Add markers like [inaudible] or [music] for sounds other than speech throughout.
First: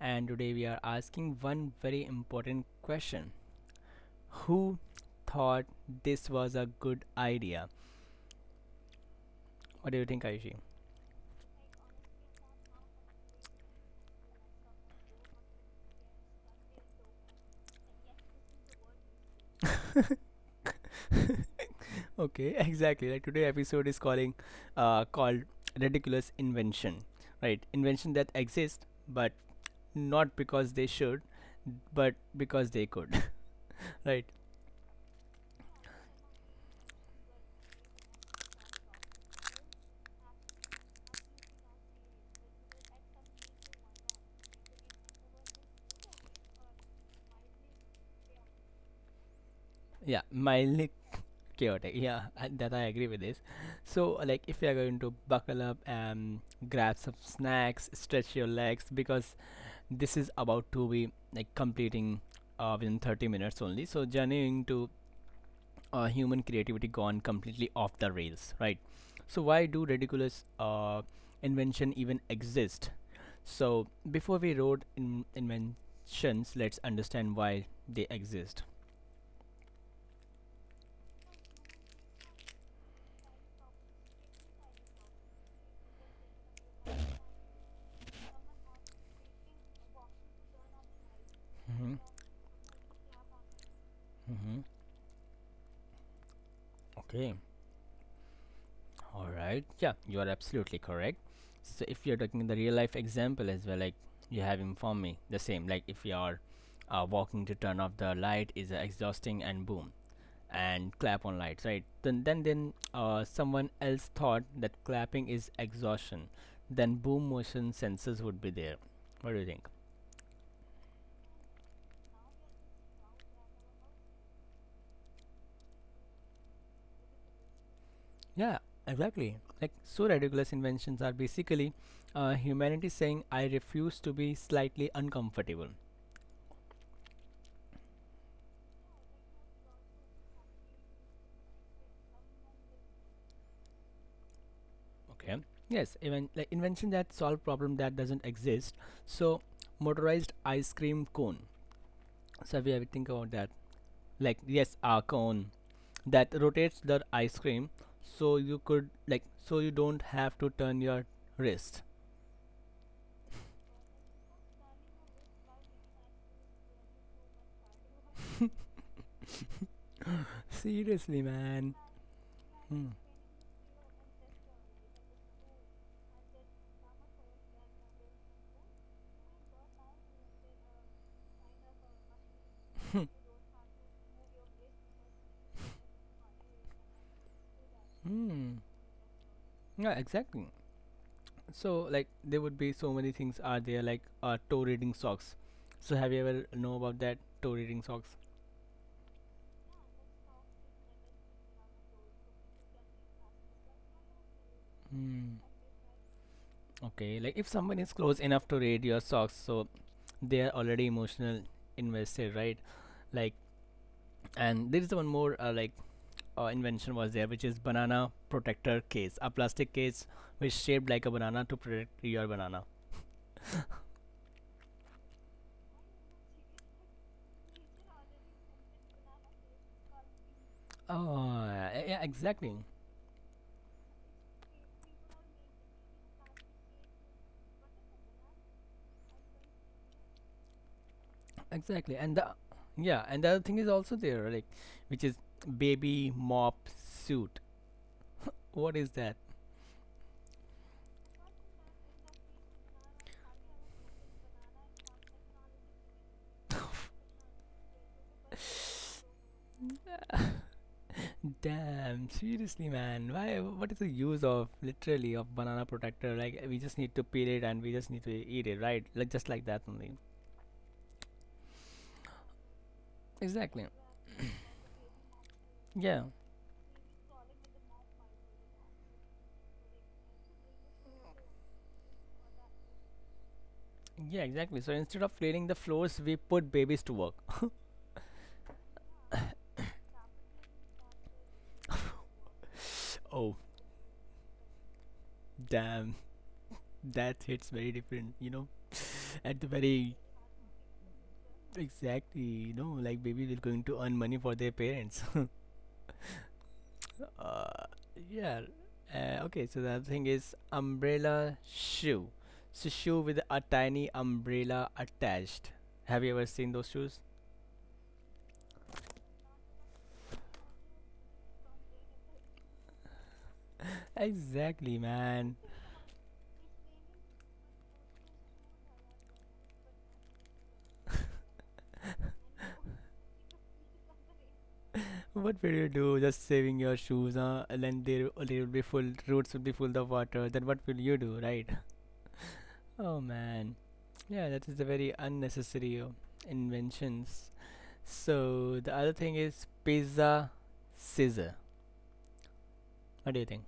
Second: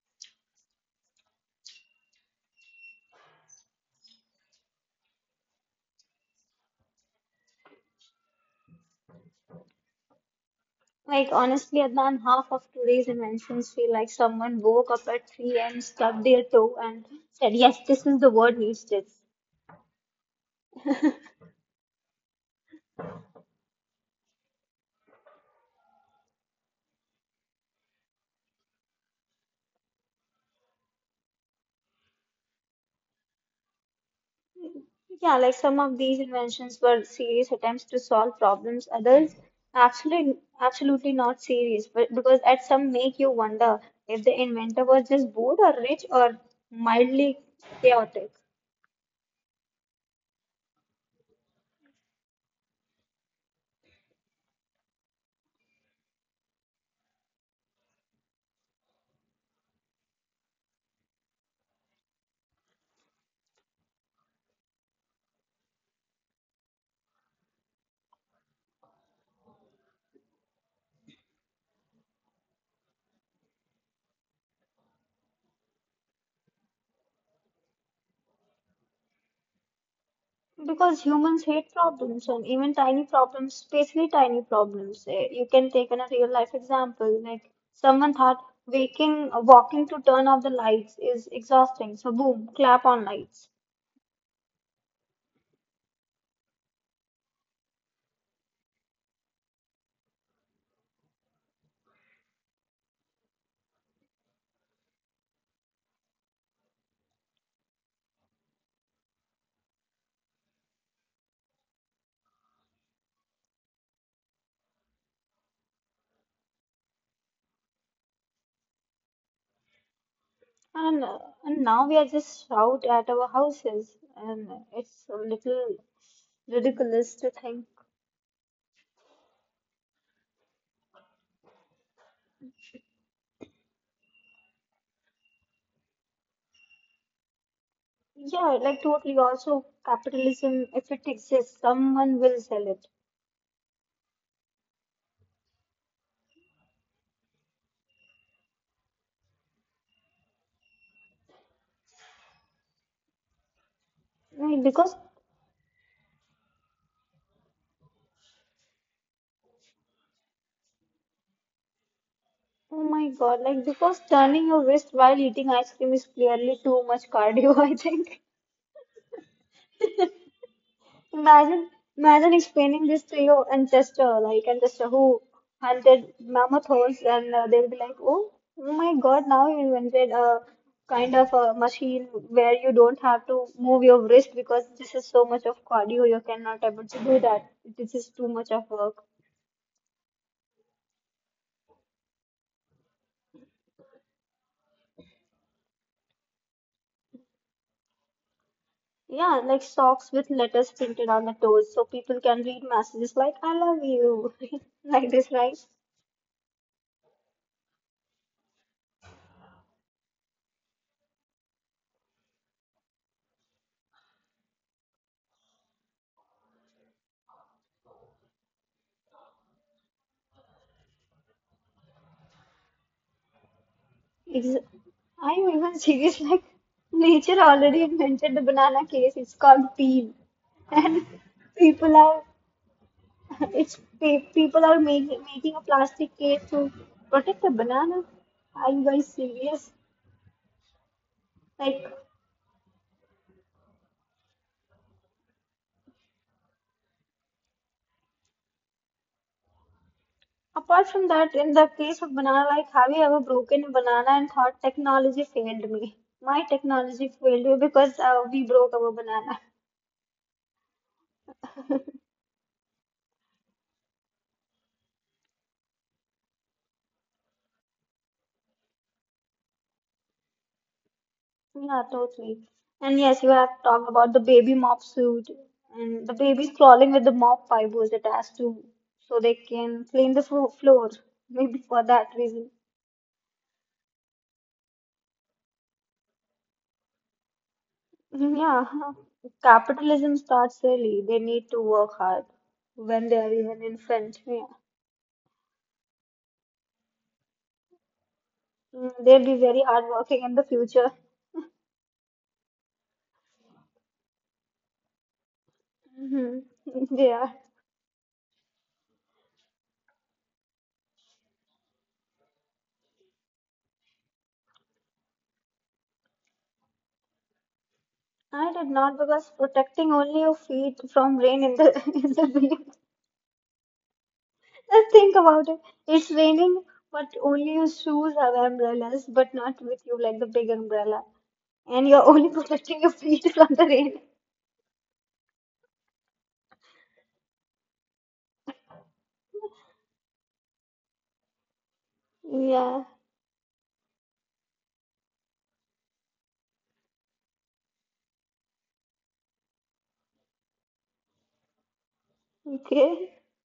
and today we are asking one very important question. Who thought this was a good idea? What do you think, Ayushi? Like honestly, Adnan, half of today's inventions feel like someone woke up at 3 and stubbed their toe and said, "Yes, this is the word needs this." [laughs] Okay, [laughs] exactly. Like today episode is calling called ridiculous invention. Right? Invention that exist, but not because they should, but because they could. [laughs] right? Yeah, like some of these inventions were serious attempts to solve problems. Others, absolutely, absolutely not serious, but because at some make you wonder if the inventor was just bored or rich or mildly chaotic. Yeah, mildly chaotic. Yeah, that I agree with this. So like if you are going to buckle up and grab some snacks, stretch your legs because this is about to be like completing within 30 minutes only. So journeying to human creativity gone completely off the rails, right? So why do ridiculous invention even exist? So before we wrote inventions, let's understand why they exist. Because humans hate problems and even tiny problems, especially tiny problems. You can take in a real life example, like someone thought walking to turn off the lights is Mm-hmm. exhausting. So boom, clap on lights. Mm-hmm. Okay. All right. Yeah, you are absolutely correct. So if you're talking the real life example as well, like you have informed me the same. Like if you are walking to turn off the light is exhausting and boom, and clap on lights, right? Then someone else thought that clapping is exhaustion, then boom, motion sensors would be there. What do you think? And uh, and now we are just shout at our houses, and it's a little ridiculous to think. Yeah, exactly. Like so ridiculous inventions are basically humanity saying I refuse to be slightly uncomfortable. Yeah, like totally. Also, capitalism, if it exists, someone will sell it. Okay, yes, even like invention that solve problem that doesn't exist. So motorized ice cream cone. So we have you ever think about that? Like Right. yes, Because our cone that rotates the ice cream, so you could like so you don't have to turn your wrist. oh my God, like because turning your wrist while eating ice cream is clearly too much cardio, [laughs] I think. Seriously, Imagine man. imagine Hmm. explaining this to your ancestor, like ancestor who hunted mammoth holes and they'll be like, oh, oh my God, now you invented a kind of a machine where you don't have to move your wrist because this is so much of cardio, you cannot able to do that. This is too much Hmm. of work. Yeah, exactly. So like there would be so many things are there, like toe reading socks. So have you ever know about that toe reading socks? Yeah, like socks with letters printed on the toes so people can read messages like I love you. [laughs] Like this, Hmm. right? Okay. Like if someone is close enough to read your socks, so they are already emotional invested, right? Like, and there is one more invention was there, which is banana protector case, a plastic case which shaped like a banana to protect your banana. It's, I'm even [laughs] serious, like nature already invented the banana case. It's called peel. And Oh, yeah, people yeah, are exactly, [laughs] it's people are making a plastic case to protect the banana. Are you guys serious? Like exactly. And the yeah, and the other thing is also there, like which is baby mop suit. What is that? apart from that, in the case of banana, like have you ever broken a banana and thought technology failed me? My technology failed me because we broke our [sighs] banana. [laughs] Damn, seriously, man. Why? What is the use of literally of banana protector? Like we just need to peel it and we just need to eat it, right? Like just like that only. Yeah, totally. And yes, you have Exactly. talked about the baby mop suit Yeah. and the babies crawling with the mop fibers attached to so they can clean the floor. Maybe for that reason. Yeah, exactly. So instead of cleaning the floors, we put babies to work. [laughs] Yeah, capitalism starts early. They need to work hard [sighs] when they are Oh, even infant. Yeah. damn. That hits very different, you know. Mm, [laughs] they'll At be the very very hardworking in the future. exactly, you know, like babies will going to earn money for their parents. Hmm. [laughs] [laughs] Yeah, uh, yeah. Okay, so the other thing is umbrella shoe. So shoe with a tiny umbrella attached. Have you ever seen those shoes? I did not because protecting only your feet from rain in the [laughs] in the rain. Exactly, Just think man. about it. It's raining, but only your shoes have umbrellas, but not with you like the big umbrella, and you're only [laughs] protecting your feet from the rain. What will you do? Just saving your shoes, huh? And then they will be full. Roots will be full of water. Then what will you do, right? [laughs] Yeah. Oh man, yeah, that is a very unnecessary inventions. So the other thing is pizza scissor. What Okay. do you think?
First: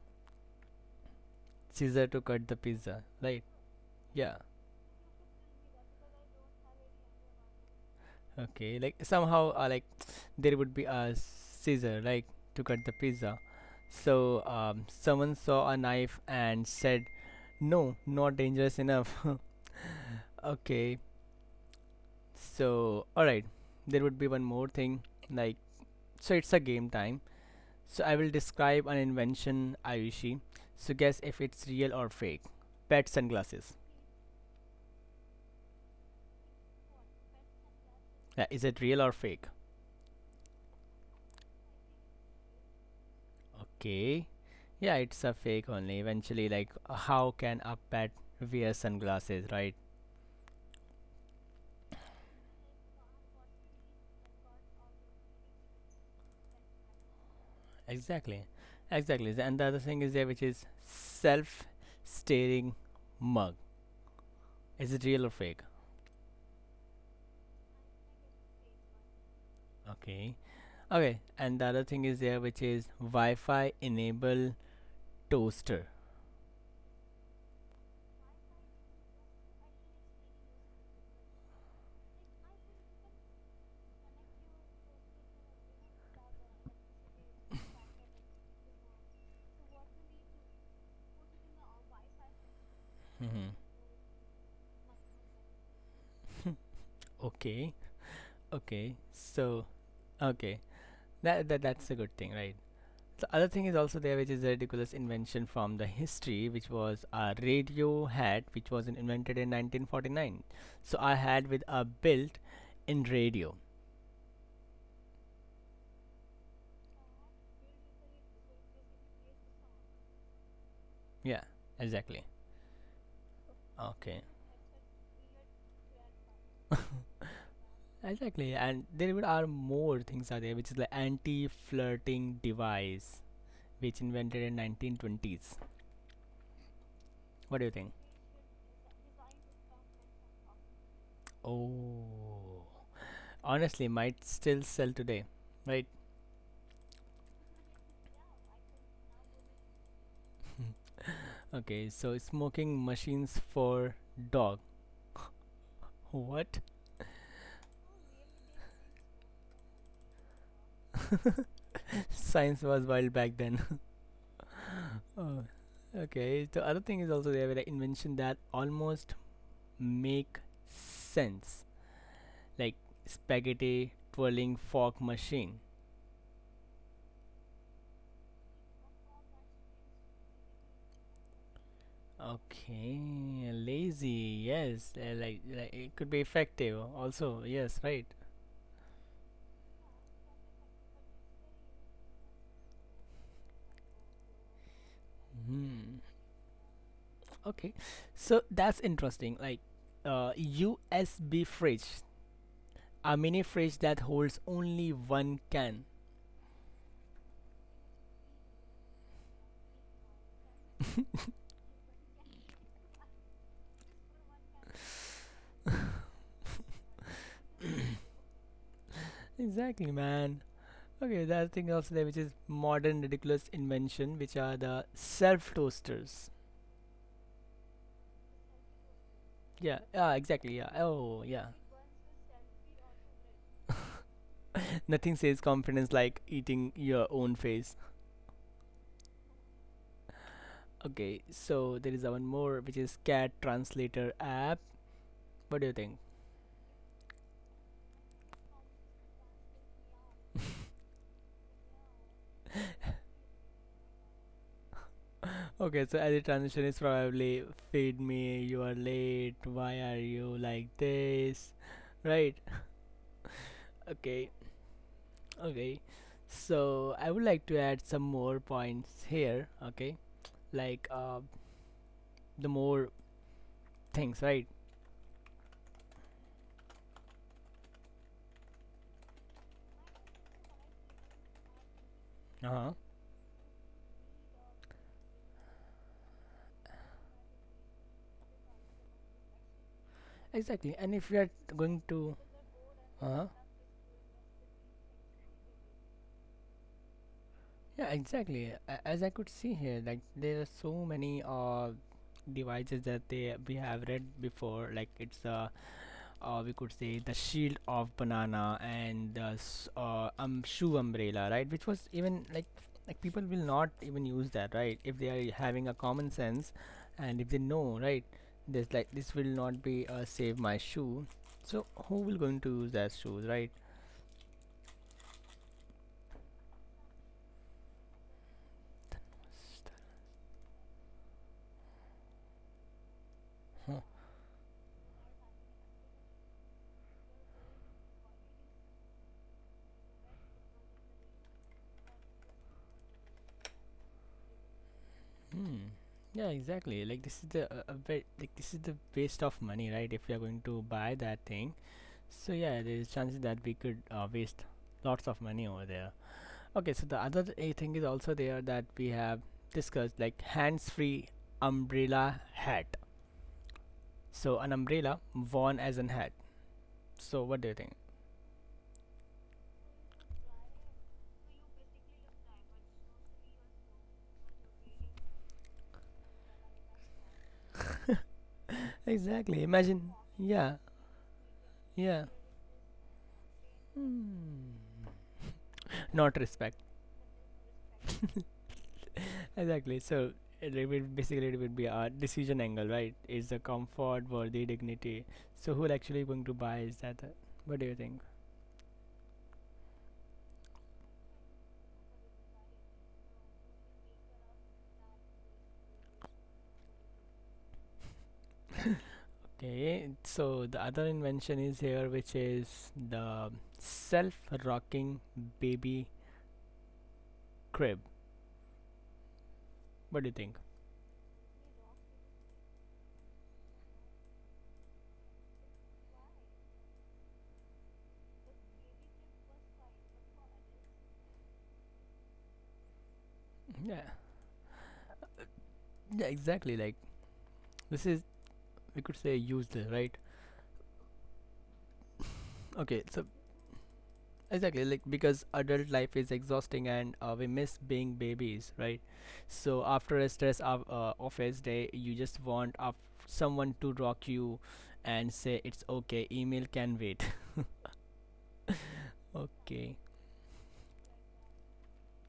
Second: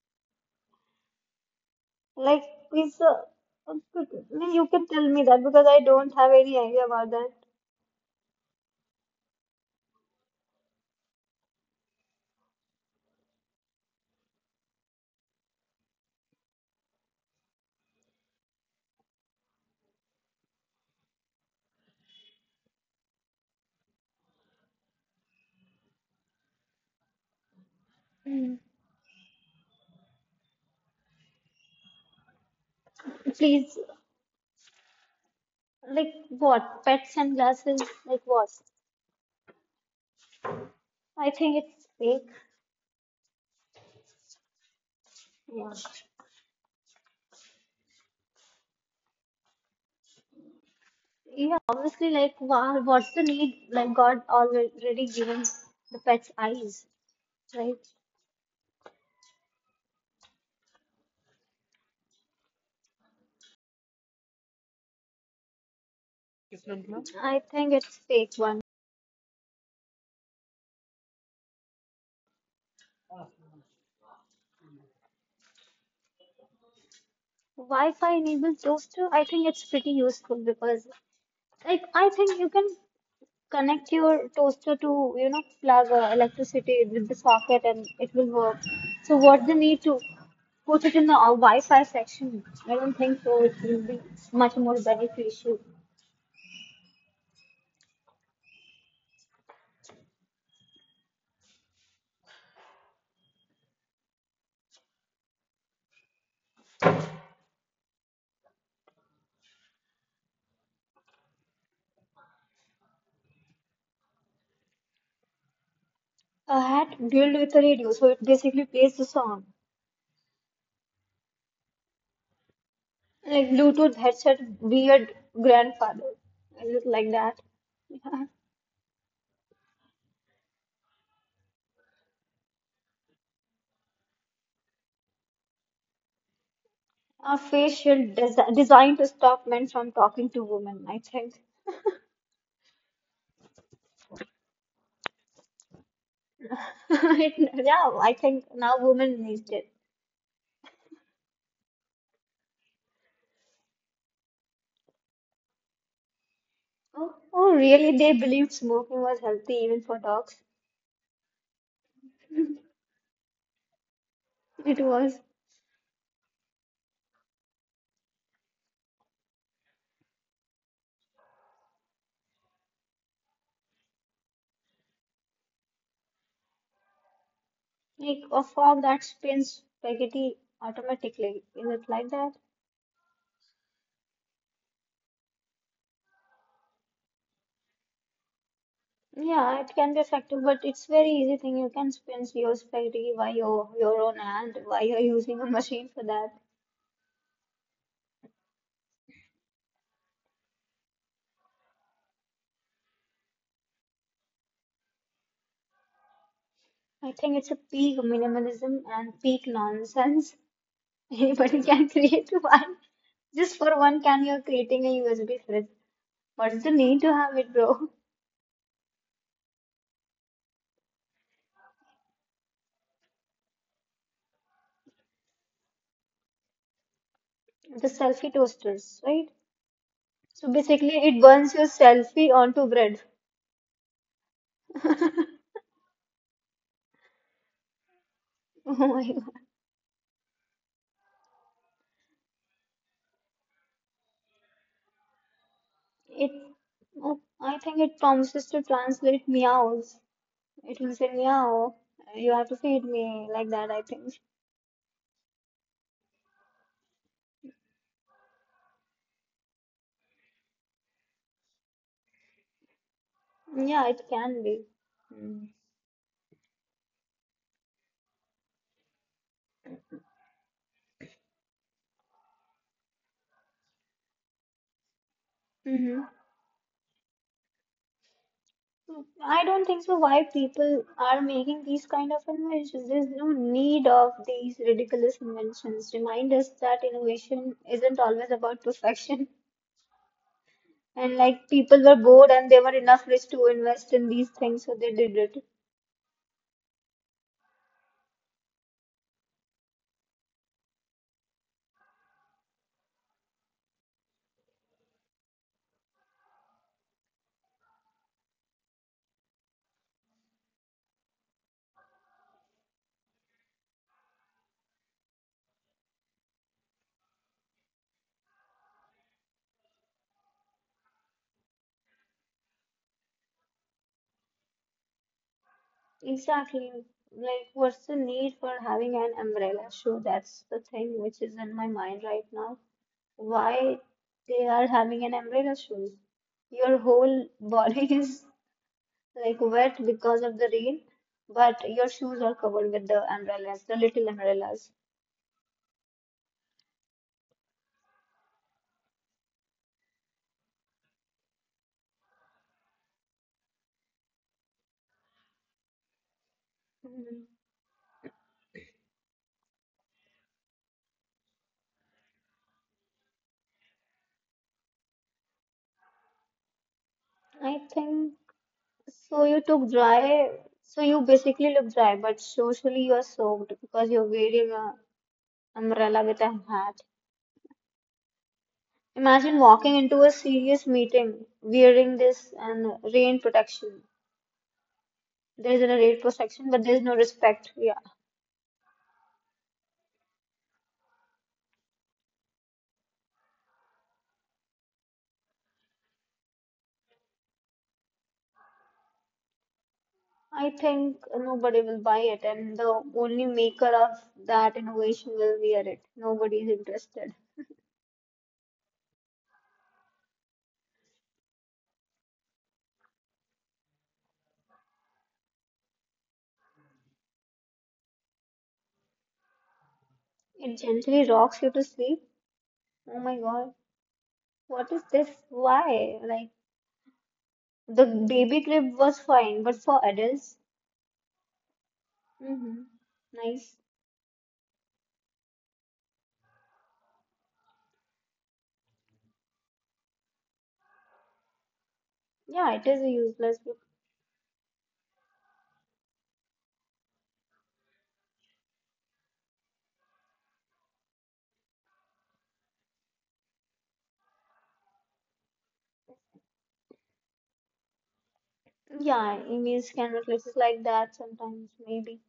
Scissor to Like cut the it's pizza, a. right? I Yeah. mean, you can tell me that because I don't have any idea about that. Okay, like somehow, like [tsk] there would be a scissor, like to cut the pizza. So someone saw a knife and said, "No, not dangerous enough." [laughs] Okay, so all right, there would be one more thing, like so it's a game time. So I will Mm. describe an invention, Ayushi. So guess if it's real or fake. Pet sunglasses. Please, like what? Pet sunglasses, like Yeah, what? is it real or fake? I think it's fake. Okay. Yeah, it's a fake Yeah. only. Eventually, like, how can a pet wear sunglasses, right? Yeah, obviously, like, what's the need? Like, God already given the pet's eyes, right? Exactly. Exactly. And the other thing is there, which is self staring mug. Is it real or fake? I think it's fake one. Okay. Okay. And the other thing is there, which is Wi Fi enable toaster. Wi-Fi enabled toaster, I think it's pretty useful because, like, I think you can connect your toaster to, you know, plug electricity with the socket and it will work. So, what the need to put it in the Wi-Fi section? I don't think so. Hmm. It will be much more beneficial. [laughs] okay. Okay. So, okay. That's a good thing, right? The other thing is also there, which is a ridiculous invention from the history, which was a radio hat, which was invented in 1949. So I had with a built in radio. A hat built with a radio, so it basically plays the song. Yeah, exactly. Like Bluetooth Okay. headset, weird grandfather. Is it like that? [laughs] Yeah. Exactly. And there even are more things are there, which is the anti-flirting device, which invented in 1920s. A What do you think? facial designed to stop men from talking to women, I think. Oh. Honestly, might still sell today. Right. [laughs] It- yeah, I think now women need it. Okay. So smoking machines for dog. What? Oh, oh, really? They believed smoking was healthy even for dogs. Science was wild back then. It was [laughs] oh, okay. The other thing is also there with the invention that almost make sense, like spaghetti twirling fork machine. like a fog that spins spaghetti automatically. Is it like that? Okay, lazy. Yes, like it could be effective. Also, yes, right. Yeah, it can be effective, but it's very easy thing. You can spin COS30 by your own hand. Why you're using a machine for Hmm. that? Okay, so that's interesting. Like, USB fridge, a mini fridge that holds only one can. I think it's a peak minimalism and peak nonsense. [laughs] Anybody can create one. Just for one can, you're creating a USB fridge. What's the need to have it, bro? [coughs] exactly, man. Okay, the other thing also there, which is modern ridiculous invention, which are the self toasters. The selfie toasters, right? Yeah, yeah, So exactly. Yeah. basically, it Oh, yeah. burns your selfie onto bread. [laughs] Nothing says confidence like eating your own face. [laughs] Oh my God. Okay, so there is one more, which is cat translator app. What do you think? It, oh, I think it promises to translate meows. It will say, meow, you have to feed me, like that, I think. [laughs] okay, so as a transition, is probably feed me. You are late. Why are you like this? Right. Yeah, it Okay. can be. Okay. So I would like to add some more points here. Okay. Like the more things, right? Mm-hmm. I don't think so why people are making these kind of Uh-huh. inventions. There's no need of these ridiculous inventions. Remind us that innovation isn't always about perfection. Exactly. And if And we are like people going were to, bored and they were enough uh, rich huh. to invest in these things, so they did it. yeah, exactly. As I could see here, like there are so many devices that they we have read before. Like it's we could say the shield of banana and the shoe umbrella, right, which was even like people will not even use that, right, if they are having a common sense, and if they know, right, this like this will not be a save my shoe. So who will going to use that shoes, right? Exactly. Like, what's the need for having an umbrella? Sure, that's the thing which is in my mind right now. Why Huh. they are having an umbrella shoes. Your whole body [laughs] is like wet because of the rain, but your shoes are covered with the umbrellas, the little umbrellas. Hmm. Yeah exactly, like this is the a bit like this is the waste of money, right, if you are going to buy that thing. So yeah, there is chances that we could waste lots of money over there. Okay, so the other Mm, thing is also there that we have discussed, like hands free umbrella hat. So, an umbrella worn as an hat. So, what do you I think? think so. You took dry, so you basically look dry, but socially you are soaked because you're wearing a umbrella with a hat. Imagine Exactly. walking Imagine. into a Yeah. serious meeting wearing Yeah. this and rain protection. Hmm. There is a rain Not protection, respect. but there is no respect. Yeah. Exactly. So, it will basically it would be a decision angle, right? Is the comfort worthy dignity? So, who actually going to buy? Is that? What do you think? I think nobody will buy it, and the only maker of that innovation will wear it. Nobody is interested. Okay, so the other invention is here, which is the self rocking baby crib. What do you think? It gently rocks you to sleep. Oh my God, what is this? Why? Like, the baby crib was fine, but for adults, mm-hmm, nice. Yeah, yeah, exactly. Like, this is, we could say, useless, right? Yeah, [laughs] it okay, is a so useless book. exactly, like, because adult life is exhausting and we miss being babies, right? So, after a stress of, office day, you just want of someone to rock you and say it's okay, email can wait. [laughs] Yeah, emails Okay, can look like that sometimes, maybe.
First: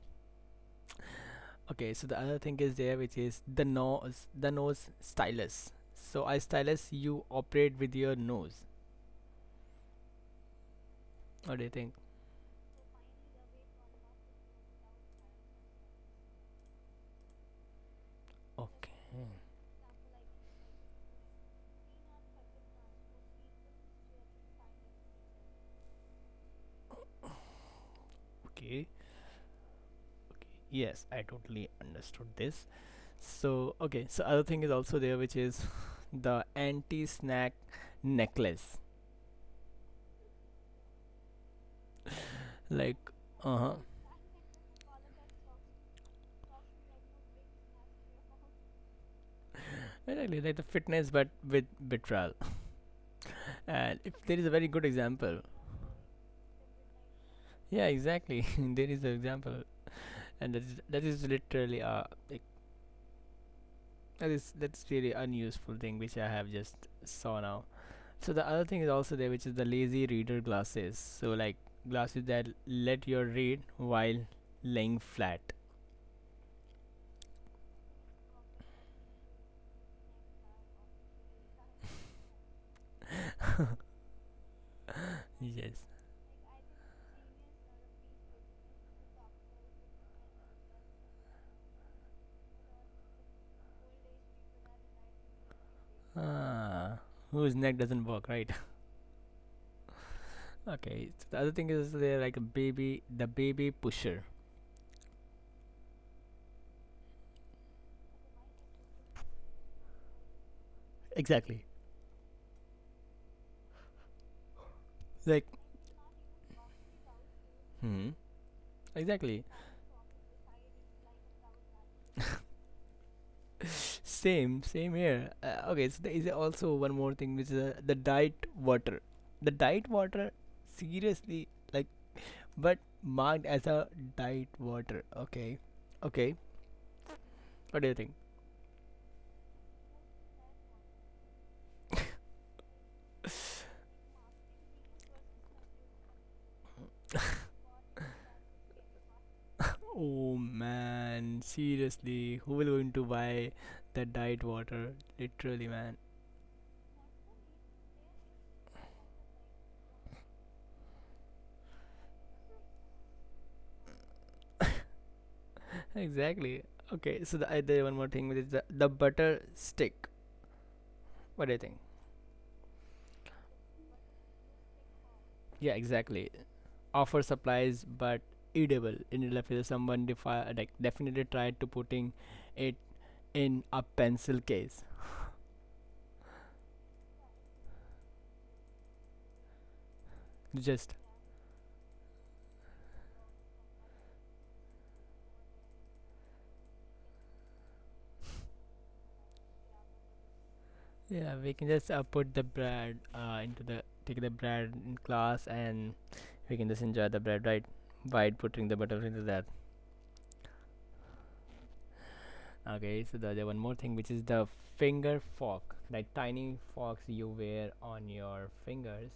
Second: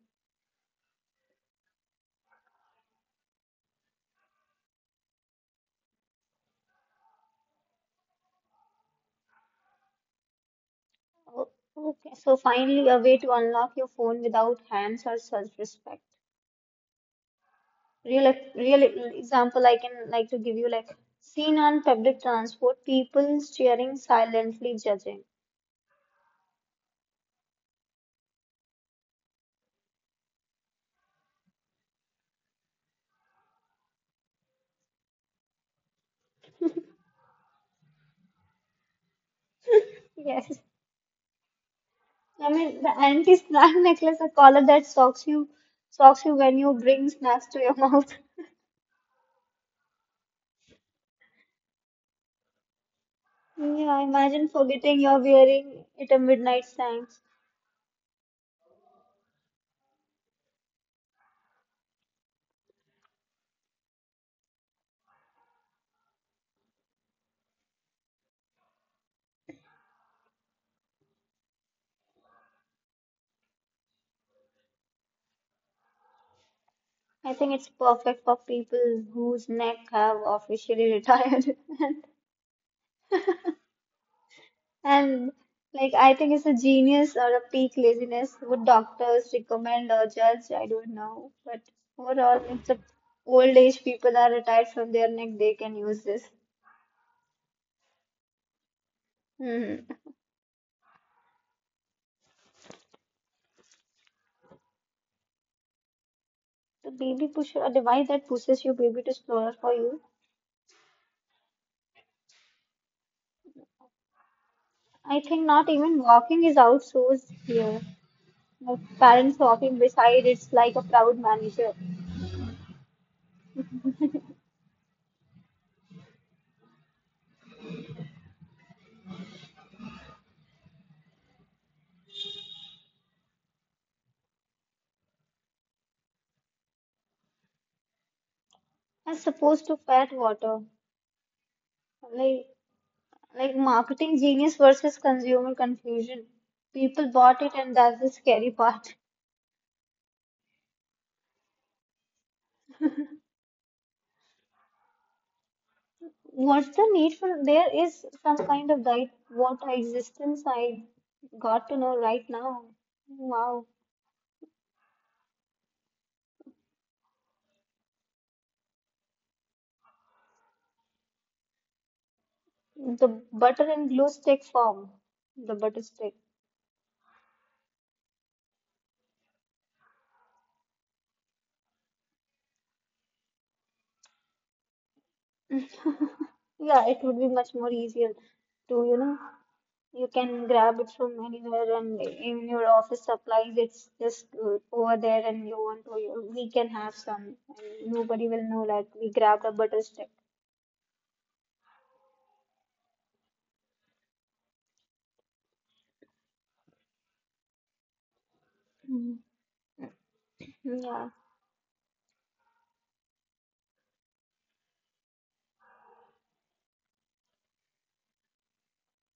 okay, so the other thing is there, which is the nose stylus. So I stylus, you operate with your nose. O- What do you think? Okay, so finally, a way to unlock your phone without hands or self-respect. Real Okay, example I can like to give you like seen on public transport, people staring silently judging. okay, okay. Yes, I totally understood this. So okay, so other thing is also there, which is [laughs] the anti-snack necklace. Yes, I mean the Like, uh anti-snack huh, necklace, a collar that socks you when you bring snacks to your [laughs] mouth. exactly like the fitness, but with vitral. [laughs] And Yeah, if there is imagine a very good forgetting you're example, wearing it at midnight snacks. yeah, exactly, [laughs] there is an example, and that is literally a That is that's really unuseful thing which I have just saw now. So the other thing is also there, which is the lazy reader glasses. So like glasses that let you read while laying flat. I think it's perfect for people whose neck have officially retired. [laughs] And Yes. like I think it's a genius or a peak laziness. Would doctors recommend or judge? I don't know. But overall, it's a old age people are retired from their neck, they can use this. Ah, whose neck doesn't work, right? Hmm. [laughs] okay. So the other thing is there like a baby, the baby pusher. The baby pusher, a device that pushes your baby to stroller for you. Exactly. I Like. think not even walking is outsourced here. Hmm. Like parents Exactly. walking beside, it's like a proud manager. [laughs] same. Same here. Okay. So there is also one more thing, which is the diet water. The diet water. Seriously, like but marked as a diet water. Okay, okay. What do you think? As opposed to fat water. Like. Like [laughs] marketing genius versus consumer confusion. People bought it, and that's the scary part. Oh man, seriously, who will going to buy that diet water? Literally, man. What's the need for? There is some kind of guide. What existence I got to know right now. Wow, Exactly. Okay, so the, there one more thing which is the butter stick. What do you think? the butter and glue stick form, the Yeah, butter stick. exactly. Offer supplies, but edible. In real life, if someone definitely tried to putting it in a pencil case. Yeah, it would be much more easier to you know you can grab it Just from anywhere and in your office supplies, it's just over there and you want to, we can have some and nobody will know like we grabbed a butter stick. Yeah, we can just put the bread into the take the bread in class, and we can just enjoy the bread right by putting the butter Mm. into that. Yeah. Okay, so the other one more thing which is the finger fork, like tiny forks you wear on your fingers.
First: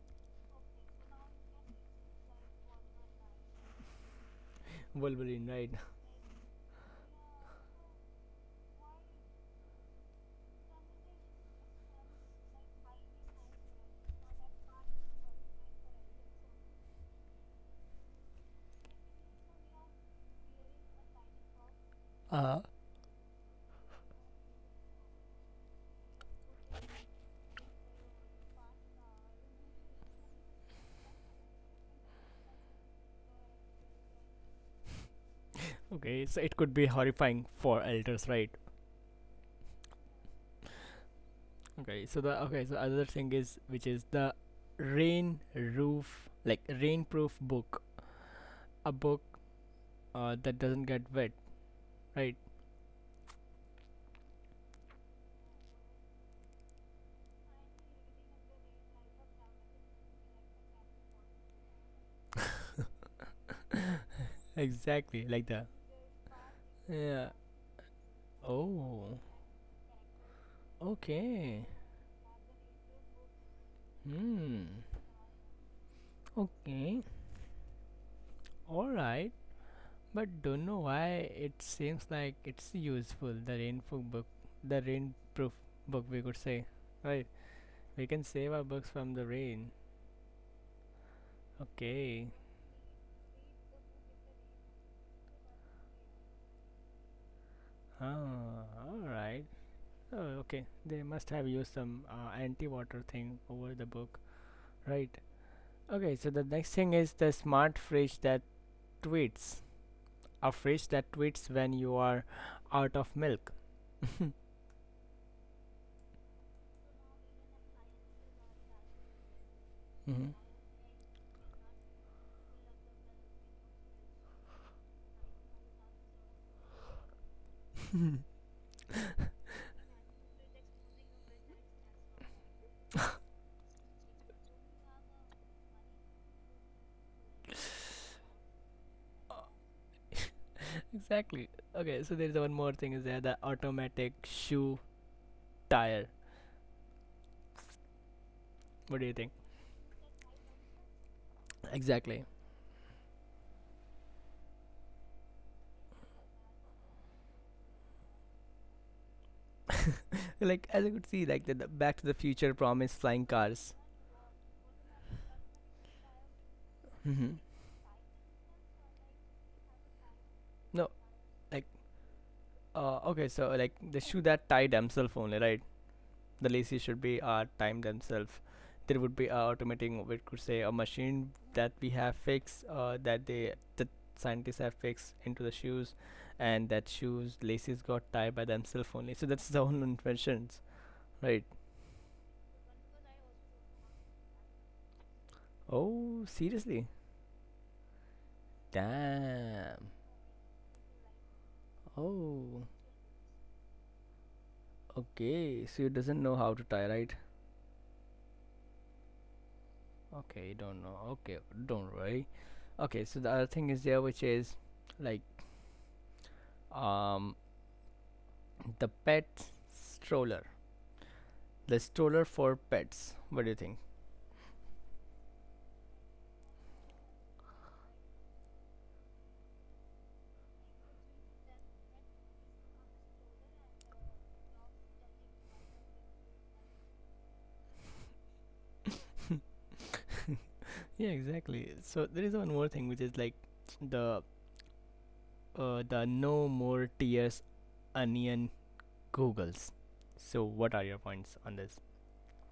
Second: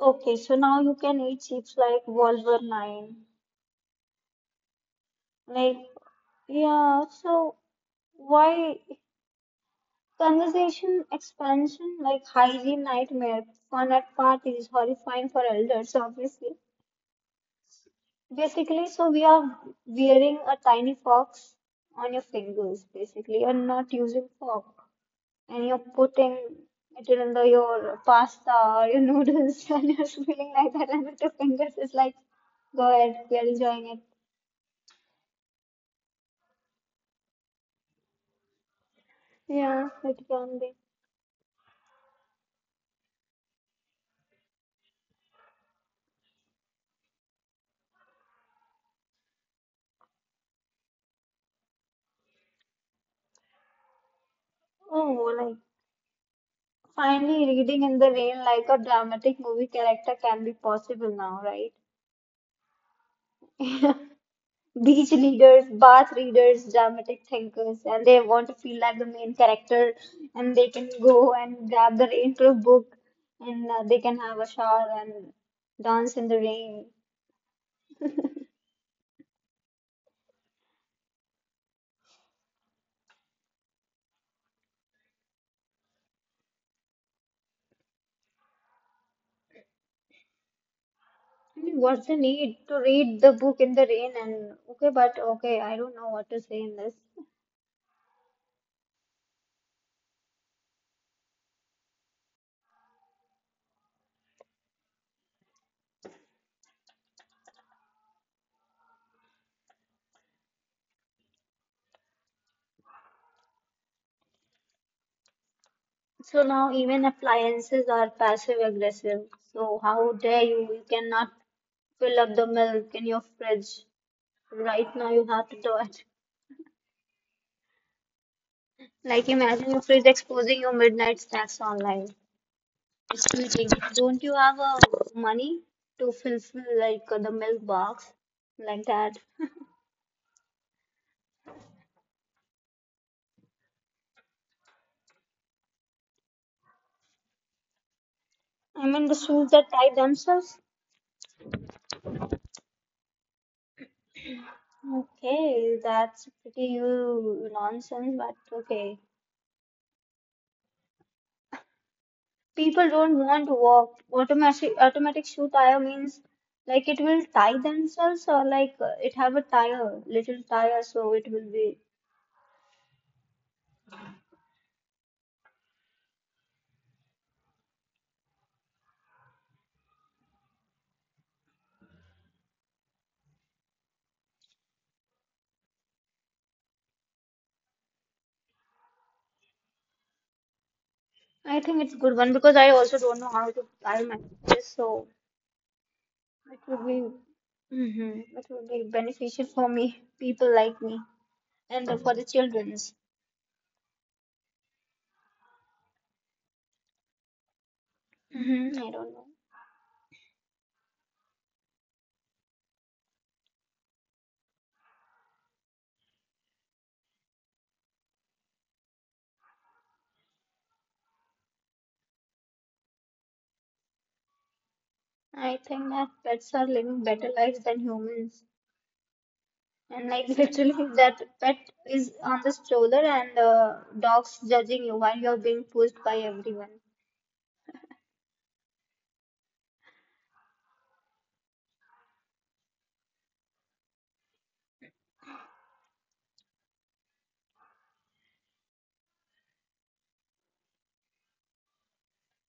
Okay, so now you can eat chips like Wolverine. Wolverine, right? Like, [laughs] yeah, so why conversation expansion like hygiene nightmare, fun at parties, horrifying for elders, obviously. Basically, so we are wearing a tiny fox on your Uh, fingers, basically. You're not using fork and you're putting it in the, your pasta or your noodles [laughs] and you're feeling like that and with your fingers it's like, go ahead, we are enjoying okay, so it could be horrifying for elders, right? it. Yeah. It can be, Okay, so other thing is which is the rain roof like rainproof book, a book that doesn't get wet, right? oh, like finally reading in the rain like a dramatic movie character can be possible now, right? Beach Exactly, like leaders, that. bath readers, dramatic Yeah. thinkers, and they want to feel like the Oh, main character, and they can go okay. and grab the rainproof book, and they can have a Hmm. shower and dance in the rain. Okay. All right. But don't know why it seems like it's useful, the rainproof book. The rainproof book, we could say. Right. We can save our books from the rain. I mean, what's the Okay. need to read the book in the rain? And okay, but okay, I don't know what to say in this. Ah, all right. Oh, okay. They must have used some anti water thing over the book. Right. Okay, so the next thing is the smart fridge that tweets. A fish that tweets when you are out of milk. [laughs] So now even appliances are passive aggressive. So how Mm-hmm. dare you? You cannot fill up the milk in your fridge. Right now you have to do it. Like imagine your fridge exposing your midnight snacks online. It's fleeting. Don't you have money to fulfill like the milk box like that? [laughs] Exactly. Okay, so there's one more thing is there, the automatic shoe tire. I What do mean you the think? shoes that tie themselves. Exactly. Okay, that's pretty nonsense, but okay. Like as I could see, like the Back to the Future People promised don't flying want to cars. walk. Automatic shoe tire means like it will Mm-hmm. tie themselves or like it have a tire, little tire, No, so it will like, be. Okay, so like the shoe that tied himself only, right? The lazy should be time themselves. There would be automating, we could say, a machine that we have fixed, that scientists have fixed into the shoes, and that shoes laces got tied by themselves only. So that's the [laughs] own inventions, right? I think it's good one because I also don't know how to tie my shoes, so. Oh, It would seriously. be, hmm it would be beneficial for Damn. me, people like me, and for the Oh, childrens. okay, so you doesn't know how to tie, right? Hmm, I don't know. Okay, you don't know. Okay, don't worry. Okay, so the other thing is there, which is like, um the pet stroller, the stroller for pets. What do you think? I think that pets are living better lives than humans. And like [laughs] literally, that pet is on the stroller and dogs judging you while you're being pushed by everyone. Yeah, exactly. So there is one more thing, which is like the, the no more tears onion googles. So what are your points on this?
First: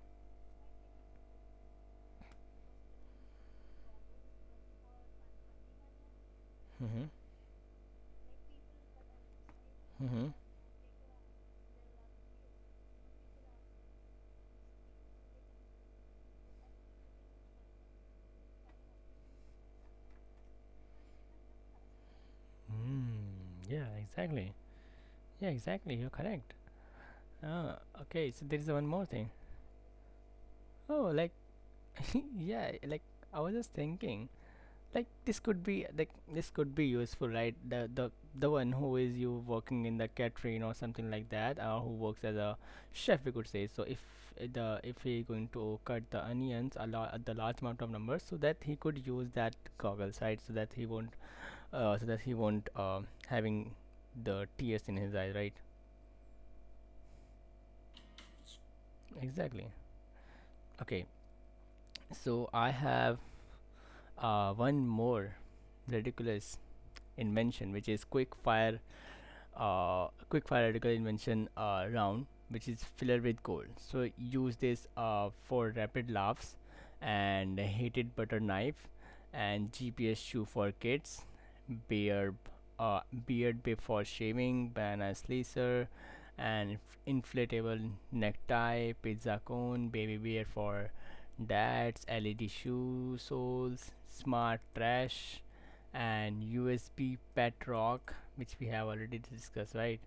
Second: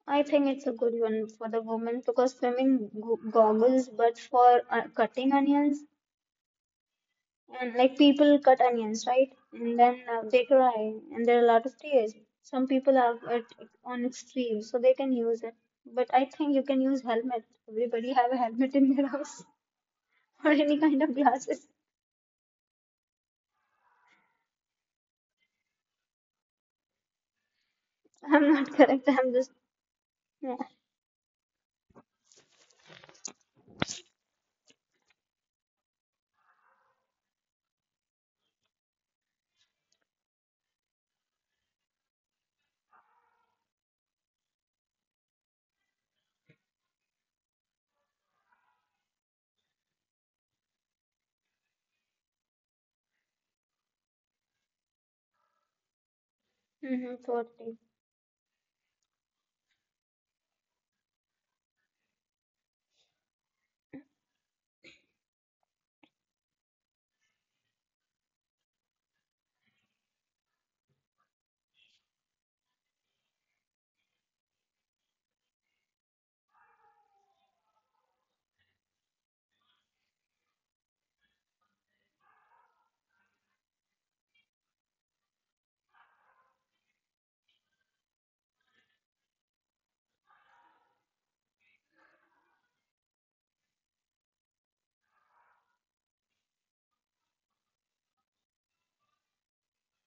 I think it's a good one for the woman because swimming goggles, but for cutting onions, Mm-hmm. and like people cut onions, right? And then Mm-hmm. they cry, and there are a lot of tears. Some people have it on extreme, so they can use it. But I think you can use helmet. Everybody have a helmet in their house [laughs] or any kind of glasses. Mm, yeah, exactly. Yeah, exactly. You're correct. Ah, okay. So I'm there not is one more correct. thing. I'm just yeah. Oh, like, [laughs] yeah, like I was just thinking, like this could be like, this could be useful, right? The one who is you working in the catering or something like that, or who works as a chef, we could say. So if, the if he going to cut the onions a lot, the large amount of numbers, so that he could use that goggles, right? So that he won't, so that he won't, having the tears in his eyes, right? Hmm, totally. Exactly. Okay, so I have one more ridiculous invention, which is quick fire, quick fire radical invention round, which is filler with gold, so use this for rapid laughs, and heated butter knife, and gps shoe for kids, beard, uh, beard bay for shaving, banana slicer, and inflatable necktie, pizza cone, baby bear for dads, led shoe soles, smart trash, and USP Pet Rock, which we have already discussed, right?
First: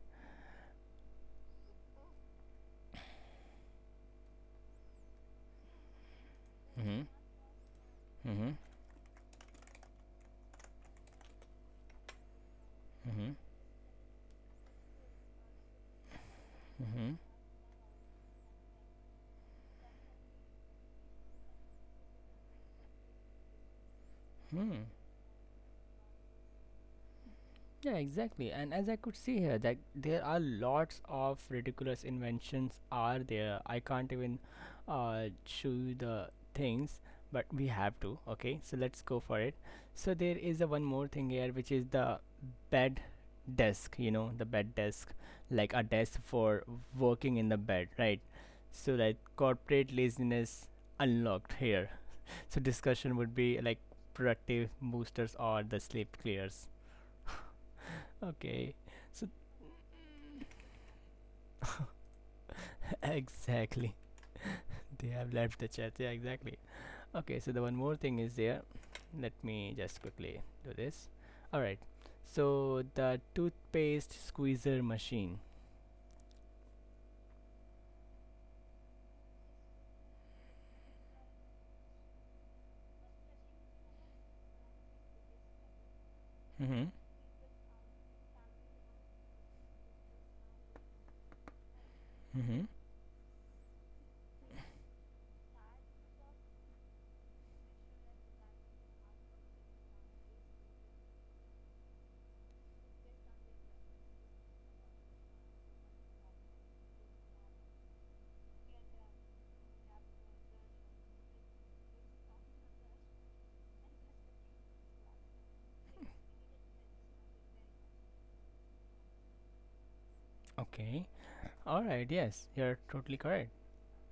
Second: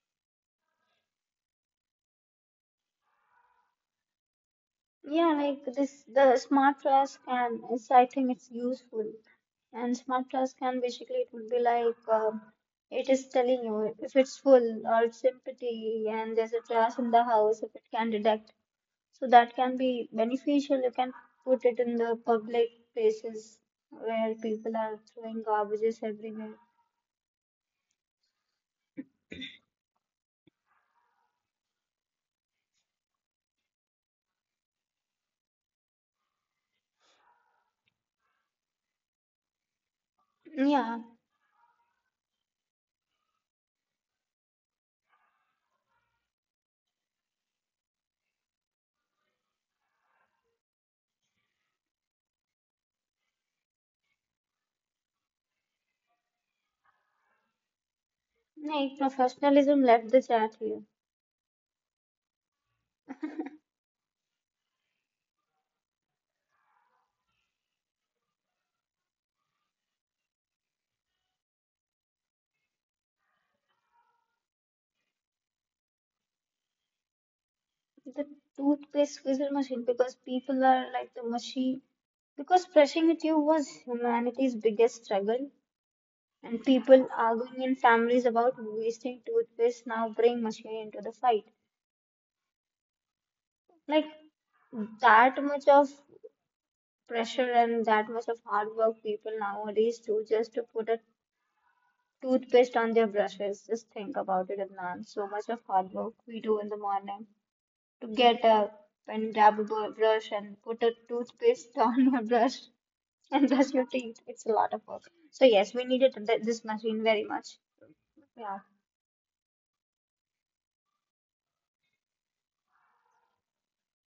Yeah, like this, the smart Mm-hmm. flask can, I think it's Mm-hmm. useful. And smart flask can basically, it will be like, it is Mm-hmm. telling you if it's full or it's empty and there's a trash in Mm-hmm. the house, if it can detect. So that can be beneficial. You can put it in the public places where people Hmm. are throwing garbages everywhere. Yeah, exactly. And as I could see here, that there are lots of ridiculous inventions are there. I can't even show you the things, but we have to. Okay, so let's go for it. So there is a one Yeah, more thing here, which is the bed desk. You know, the bed desk, like a desk for working in the bed, right? So like corporate laziness unlocked here. So discussion would be like productive boosters or the sleep clears. [laughs] Okay, like so professionalism left the chat here. [laughs] exactly, [laughs] they have left the chat. Yeah, exactly. Okay, so the one more thing is there. Let me just quickly do this. All right. So the toothpaste squeezer machine. The toothpaste whistle machine, because people are like the machine, because brushing with you was humanity's biggest struggle, and Mm-hmm. people arguing in families about wasting toothpaste now bring machine into the fight. Mm-hmm. Like that much of pressure and that much of hard work people nowadays do just to put a toothpaste on their brushes, just think about it. And so much of hard work we do in the morning to get up and grab a brush and put a toothpaste [laughs] on a brush and brush your teeth. It's a lot of work. So yes, we needed this machine very much. Yeah. Okay. All right. Yes, you're totally correct.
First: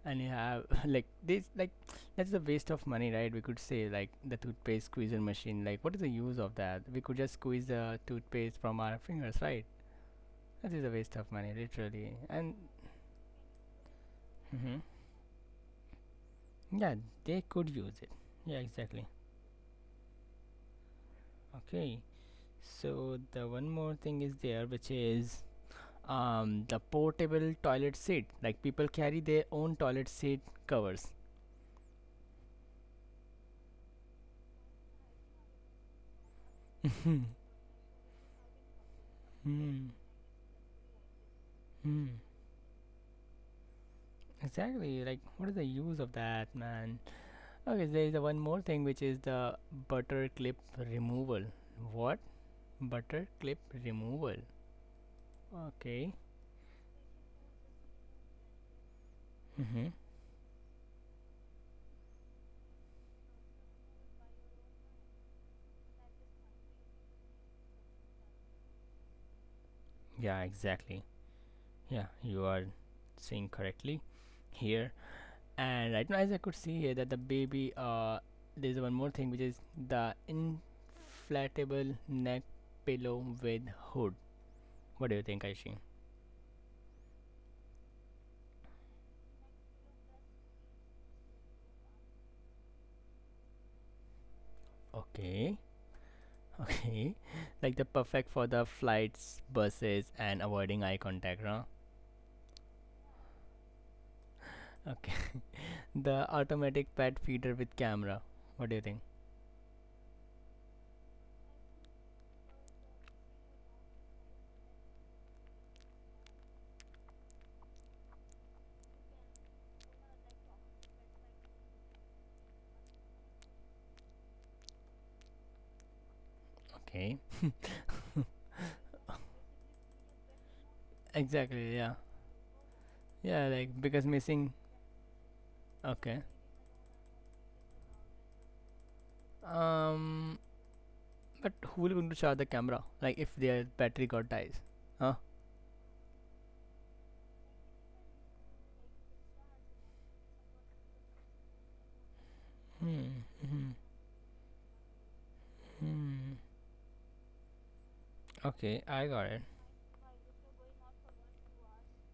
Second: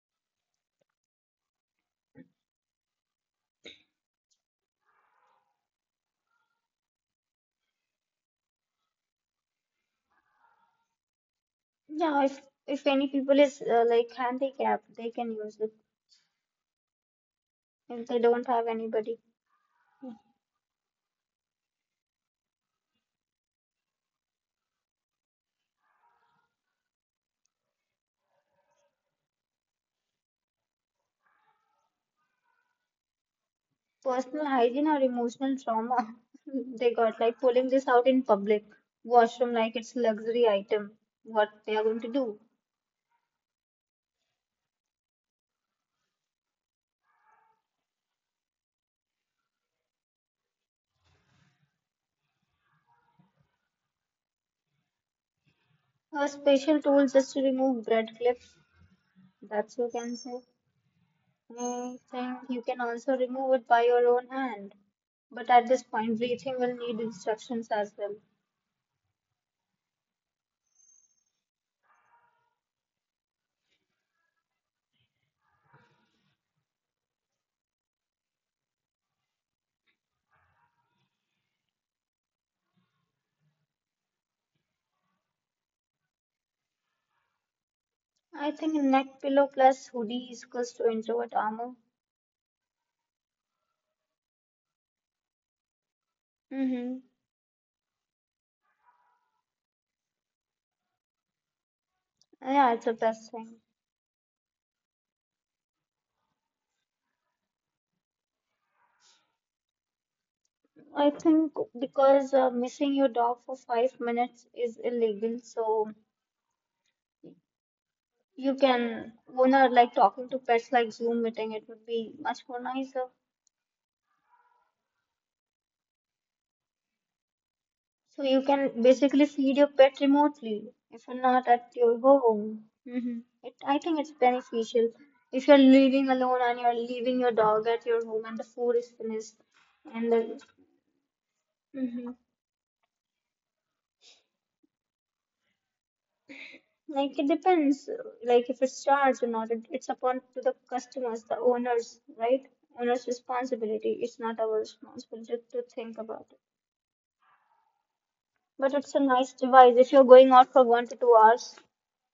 And you have [laughs] like this, like that's a waste of money, right? We could say like the toothpaste squeezer machine. Like, what is the use of that? We could just squeeze the toothpaste from our fingers, right? That is a waste of money, literally. Yeah. If And if any people is like mm-hmm. handicapped, they can use it. Yeah, they could use If it. they don't Yeah, have exactly. anybody, Okay, so the one more thing is there, which is, the portable toilet seat, like people carry their own toilet seat covers. personal hygiene or emotional trauma, [laughs] they got like [laughs] pulling this out in public washroom, like Hmm, it's a luxury item. What they are going to hmm. do? Exactly, like what is the use of that, man? Okay, there is the one more thing, which is the butter clip removal. What? Butter clip removal. Okay. A special tool just to remove bread clips. That's, Mm-hmm. you can say. I think you can also remove it by your own hand. But at this point, breathing will need instructions as well. Yeah, exactly. Yeah, you are saying correctly here. And right now, as I could see here, that the baby, there's one more thing which is the inflatable neck pillow with hood. What do you think, Aishi? I think neck pillow plus hoodie is equals to introvert armor. Okay, Mm-hmm. okay, [laughs] like the perfect for the flights, buses, and avoiding eye contact, huh? Yeah, it's a plus thing. Okay, [laughs] the automatic pet feeder with camera. What do you think? I think because missing your dog for 5 minutes is illegal, so you can, when are like talking to pets like Zoom meeting, it would be much more nicer. Okay, [laughs] So you can basically feed your pet remotely if you're not at exactly, yeah, your home. Hmm. yeah, It, like I think because it's missing. beneficial. If you're living Okay, alone and you're leaving your dog at your home and the food is finished and um, the, but who will going hmm, to charge the camera? Like if their battery got dies, huh? like it depends, like if it's charged or not, it, it's upon to the customers, the owners, right? Owner's Hmm, hmm, hmm. responsibility, it's not our responsibility to think about. Hmm. But Okay, it's a I got nice it. device if you're going out for 1 to 2 hours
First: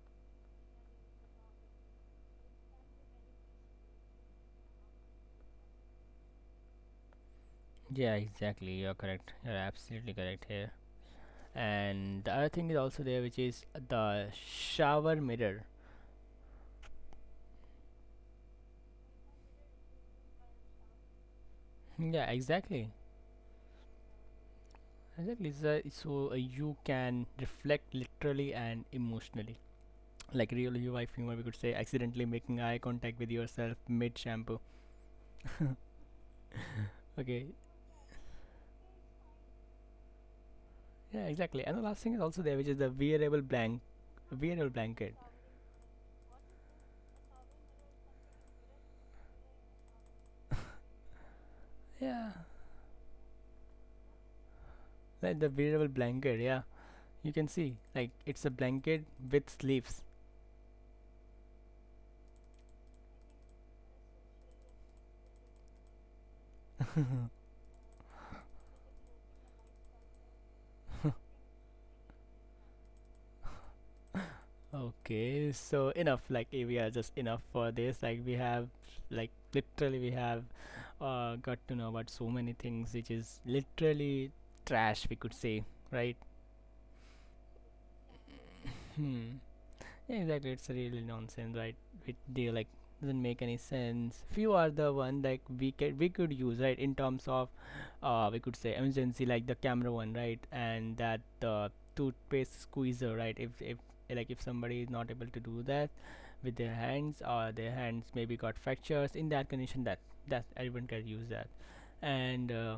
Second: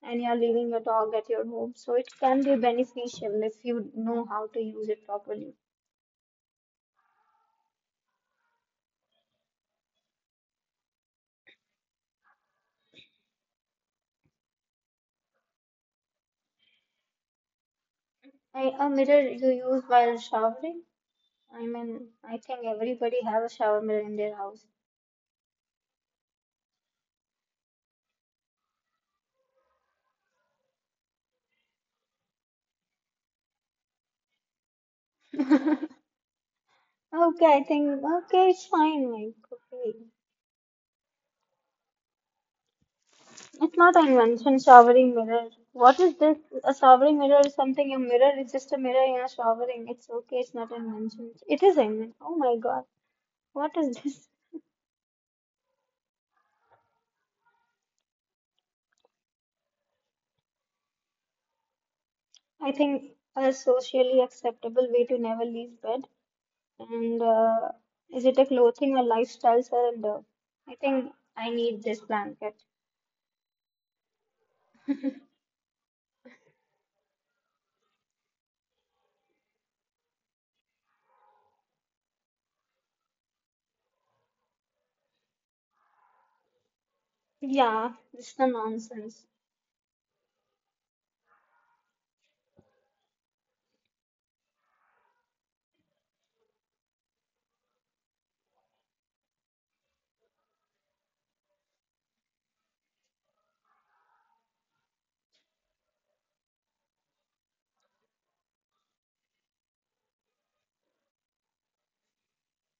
and you're leaving your dog at your home. So it can be beneficial if you know how to use it properly. Yeah, exactly. You're correct. You're absolutely correct here. And the other thing is also there, which is the shower mirror. I, a mirror you use while showering. I mean, Yeah, I think exactly. everybody have a shower mirror in their house. Exactly. So you can reflect literally and emotionally. Like real life humor, we could say, accidentally making eye contact with yourself mid shampoo. [laughs] [laughs] Okay. Okay, I think okay, it's fine. Like, okay, Yeah, exactly. And the last thing is also there, which is the wearable it's blank, not an invention. wearable blanket. Showering mirror. What is this? A showering mirror is something. A mirror is just a mirror. You're showering. It's okay. It's not an invention. It is an invention. Yeah, Oh my God, what is this? like the wearable blanket. Yeah. You can see, like it's a blanket with sleeves. I think a socially acceptable way to never leave bed. And is it a clothing or lifestyle surrender? I think I need this blanket. Okay, so enough. Like, we are just enough for this. Like, we have, like, literally, we have got to know about so many things, which is literally trash, we could say, right? Yeah, it's the [coughs] nonsense. Hmm. Yeah, exactly. It's really nonsense, right? It, they like doesn't make any sense. Few are the one like we could use, right, in terms of, we could say emergency, like the camera one, right? And that, toothpaste squeezer, right? If like if somebody is not able to do that with their hands, or their hands maybe got fractures, in that condition, that everyone can use that, and.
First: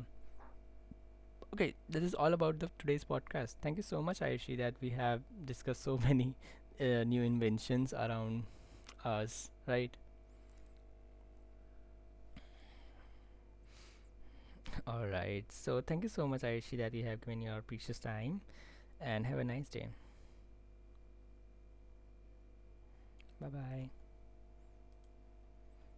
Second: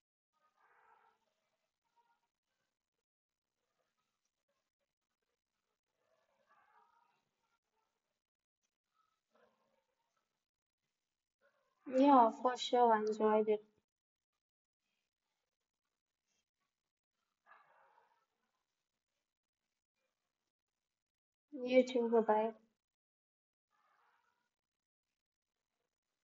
Okay, this is all about the today's podcast. Thank you so much, Ayushi, that we have discussed so [laughs] many new inventions around us, right? Yeah, for sure. I enjoyed it. [laughs] All right. So thank you so much, Ayushi, that you have given your precious time, and have a nice day. You too. Bye bye. Bye bye.